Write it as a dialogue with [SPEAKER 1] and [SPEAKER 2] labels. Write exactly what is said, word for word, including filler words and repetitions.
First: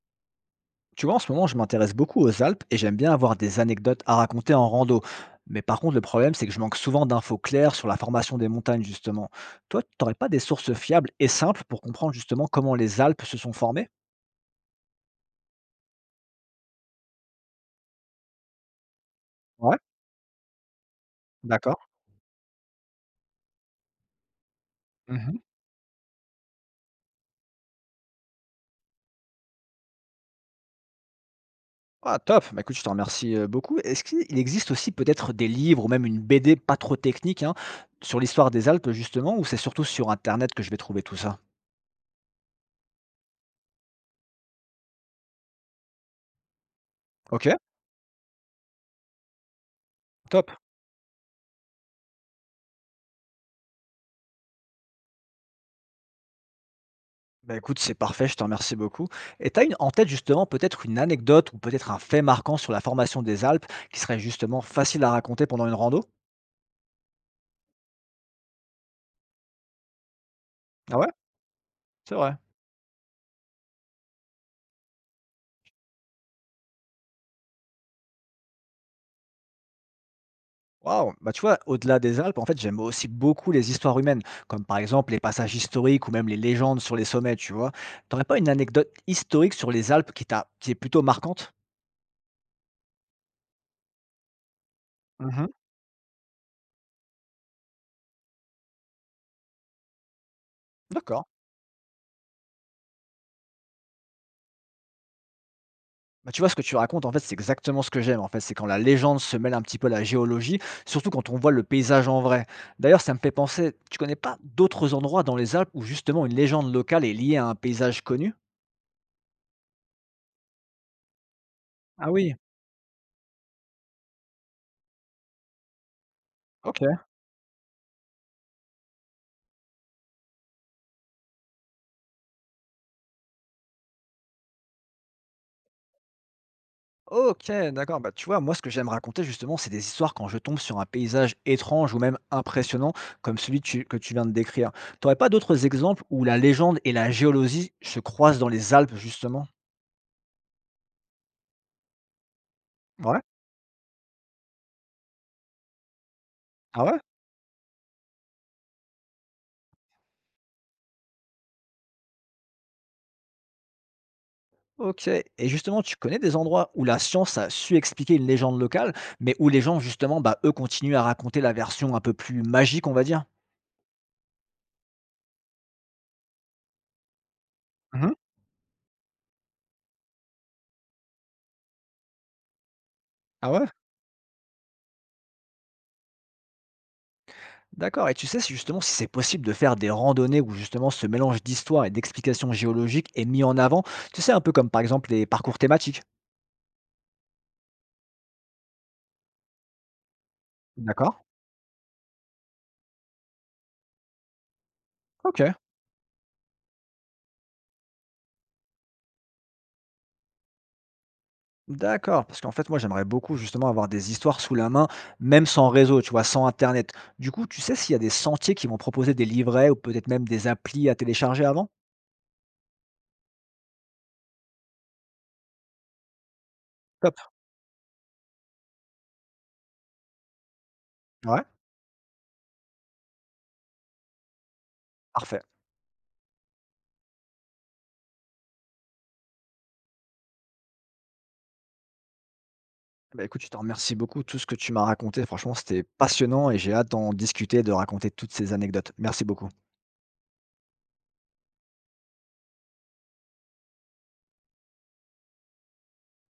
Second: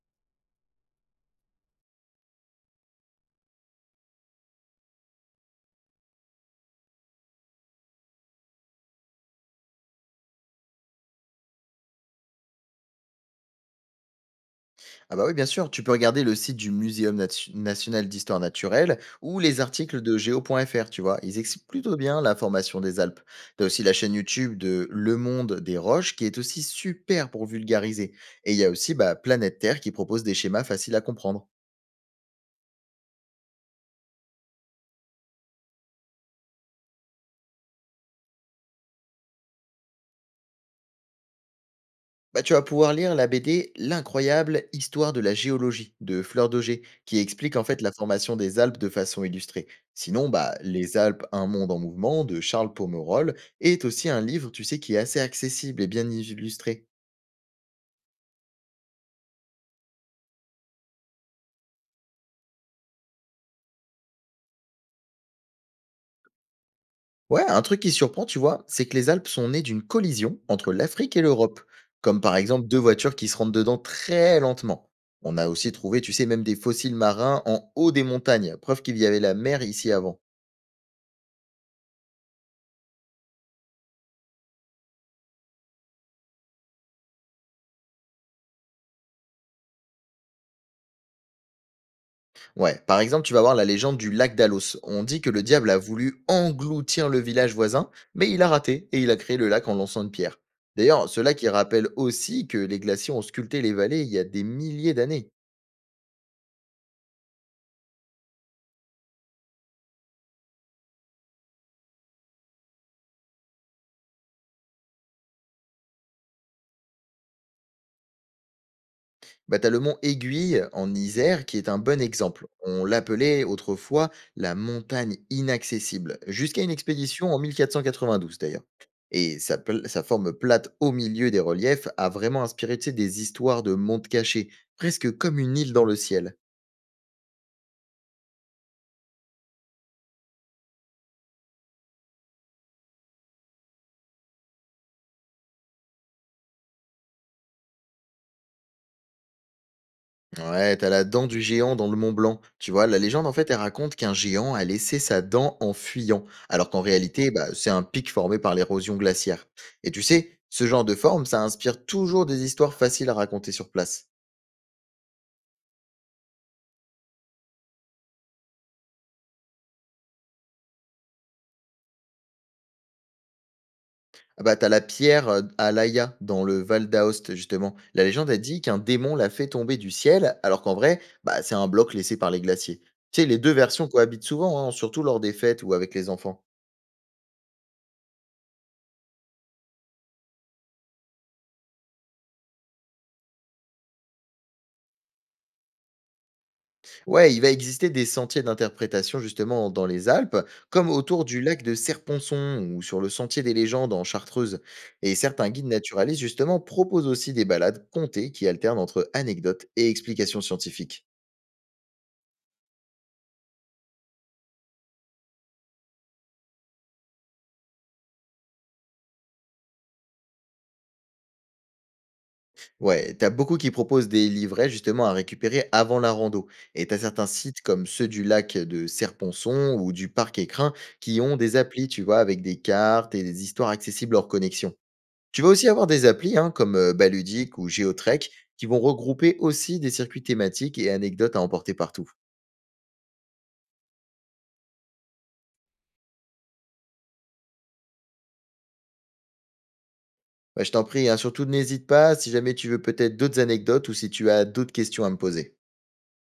[SPEAKER 1] Tu vois, en ce moment, je m'intéresse beaucoup aux Alpes et j'aime bien avoir des anecdotes à raconter en rando. Mais par contre, le problème, c'est que je manque souvent d'infos claires sur la formation des montagnes, justement. Toi, tu n'aurais pas des sources fiables et simples pour comprendre justement comment les Alpes se sont formées?
[SPEAKER 2] Ah bah oui, bien sûr, tu peux regarder le site du Muséum natu- national d'histoire naturelle ou les
[SPEAKER 1] Ouais,
[SPEAKER 2] articles de géo.fr, tu vois. Ils expliquent
[SPEAKER 1] d'accord.
[SPEAKER 2] plutôt bien la formation des Alpes. T'as aussi la chaîne YouTube de Le
[SPEAKER 1] Mhm.
[SPEAKER 2] Monde des Roches qui est aussi super pour vulgariser. Et il y a aussi bah, Planète Terre qui propose des schémas faciles à comprendre.
[SPEAKER 1] Ah, top. Bah, écoute, je te remercie euh, beaucoup. Est-ce qu'il existe aussi peut-être des livres ou même une B D pas trop technique hein, sur l'histoire des Alpes, justement, ou c'est surtout sur Internet que je vais trouver tout ça?
[SPEAKER 2] Bah, tu vas pouvoir lire la B D L'incroyable histoire de la géologie de Fleur d'Auger, qui
[SPEAKER 1] Ok,
[SPEAKER 2] explique en fait la formation des Alpes de façon illustrée. Sinon,
[SPEAKER 1] top.
[SPEAKER 2] bah, Les Alpes, un monde en mouvement de Charles Pomerol est aussi un livre, tu sais, qui est assez accessible et bien illustré.
[SPEAKER 1] Bah, écoute, c'est parfait, je te remercie beaucoup. Et tu as une, en tête justement peut-être une anecdote ou peut-être un fait marquant sur la formation des Alpes qui serait justement facile à raconter pendant une rando?
[SPEAKER 2] Ouais, un truc qui surprend, tu vois, c'est que les Alpes sont nées d'une collision entre
[SPEAKER 1] Ah ouais?
[SPEAKER 2] l'Afrique et l'Europe,
[SPEAKER 1] C'est
[SPEAKER 2] comme par
[SPEAKER 1] vrai.
[SPEAKER 2] exemple deux voitures qui se rentrent dedans très lentement. On a aussi trouvé, tu sais, même des fossiles marins en haut des montagnes, preuve qu'il y avait la mer ici avant.
[SPEAKER 1] Waouh! Bah tu vois, au-delà des Alpes, en fait, j'aime aussi beaucoup les histoires humaines, comme par exemple les passages historiques ou même les légendes sur les sommets, tu vois. T'aurais pas une anecdote historique sur les Alpes qui t'a, qui est plutôt marquante?
[SPEAKER 2] Ouais, par exemple, tu vas voir la légende du lac d'Alos. On dit que le
[SPEAKER 1] Mhm.
[SPEAKER 2] diable a voulu engloutir le village voisin, mais il a raté et il a créé le lac en lançant une pierre. D'ailleurs, ce
[SPEAKER 1] D'accord.
[SPEAKER 2] lac, il rappelle aussi que les glaciers ont sculpté les vallées il y a des milliers d'années.
[SPEAKER 1] Bah, tu vois, ce que tu racontes, en fait, c'est exactement ce que j'aime. En fait, c'est quand la légende se mêle un petit peu à la géologie, surtout quand on voit le paysage en vrai. D'ailleurs, ça me fait penser, tu connais pas d'autres endroits dans les Alpes où justement une légende locale est liée à un paysage connu?
[SPEAKER 2] Bah, t'as le mont Aiguille en Isère qui est un bon
[SPEAKER 1] Ah oui,
[SPEAKER 2] exemple. On l'appelait autrefois la montagne inaccessible, jusqu'à une
[SPEAKER 1] ok.
[SPEAKER 2] expédition en mille quatre cent quatre-vingt-douze d'ailleurs. Et sa, pla- sa forme plate au milieu des reliefs a vraiment inspiré tu sais, des histoires de montes cachés, presque comme une île dans le ciel.
[SPEAKER 1] Ok, d'accord. Bah, tu vois, moi, ce que j'aime raconter, justement, c'est des histoires quand je tombe sur un paysage étrange ou même impressionnant, comme celui tu- que tu viens de décrire. T'aurais pas d'autres exemples où la légende et la géologie se croisent dans les Alpes, justement?
[SPEAKER 2] Ouais, t'as la dent du géant dans le Mont Blanc. Tu vois, la
[SPEAKER 1] Ouais.
[SPEAKER 2] légende, en fait, elle raconte qu'un géant a laissé sa dent en fuyant, alors qu'en
[SPEAKER 1] Ah ouais?
[SPEAKER 2] réalité, bah, c'est un pic formé par l'érosion glaciaire. Et tu sais, ce genre de forme, ça inspire toujours des histoires faciles à raconter sur place.
[SPEAKER 1] OK et justement, tu connais des endroits où la science a su expliquer une légende locale, mais où les gens justement, bah, eux, continuent à raconter la version un peu plus magique, on va dire?
[SPEAKER 2] Ah bah, t'as la pierre euh, à Laia, dans le Val d'Aoste, justement. La
[SPEAKER 1] Mmh.
[SPEAKER 2] légende a dit qu'un démon l'a fait tomber du ciel, alors qu'en vrai, bah, c'est un bloc laissé par les glaciers. Tu sais, les
[SPEAKER 1] Ah
[SPEAKER 2] deux
[SPEAKER 1] ouais?
[SPEAKER 2] versions cohabitent souvent, hein, surtout lors des fêtes ou avec les enfants.
[SPEAKER 1] D'accord et tu sais si justement, si c'est possible de faire des randonnées où justement ce mélange d'histoire et d'explications géologiques est mis en avant? Tu sais, un peu comme par exemple les parcours thématiques?
[SPEAKER 2] Ouais, il va exister des sentiers d'interprétation justement dans les Alpes, comme
[SPEAKER 1] D'accord.
[SPEAKER 2] autour du lac de Serponçon ou sur le sentier des légendes en Chartreuse. Et certains
[SPEAKER 1] OK.
[SPEAKER 2] guides naturalistes justement proposent aussi des balades contées qui alternent entre anecdotes et explications scientifiques.
[SPEAKER 1] D'accord, parce qu'en fait, moi, j'aimerais beaucoup justement avoir des histoires sous la main, même sans réseau, tu vois, sans internet. Du coup, tu sais s'il y a des sentiers qui vont proposer des livrets ou peut-être même des applis à télécharger avant?
[SPEAKER 2] Ouais, t'as beaucoup qui proposent des livrets justement à récupérer avant la rando. Et t'as certains
[SPEAKER 1] Top.
[SPEAKER 2] sites comme ceux du lac de Serponçon ou du parc Écrin qui ont
[SPEAKER 1] Ouais,
[SPEAKER 2] des applis, tu vois, avec des cartes et des histoires accessibles hors connexion. Tu
[SPEAKER 1] parfait.
[SPEAKER 2] vas aussi avoir des applis hein, comme euh, Baludic ou Geotrek qui vont regrouper aussi des circuits thématiques et anecdotes à emporter partout.
[SPEAKER 1] Bah, écoute, je te remercie beaucoup. Tout ce que tu m'as raconté, franchement, c'était passionnant et j'ai hâte d'en discuter, de raconter toutes ces anecdotes. Merci beaucoup.
[SPEAKER 2] Bah, je t'en prie, hein, surtout n'hésite pas si jamais tu veux peut-être d'autres anecdotes ou si tu as d'autres questions à me poser.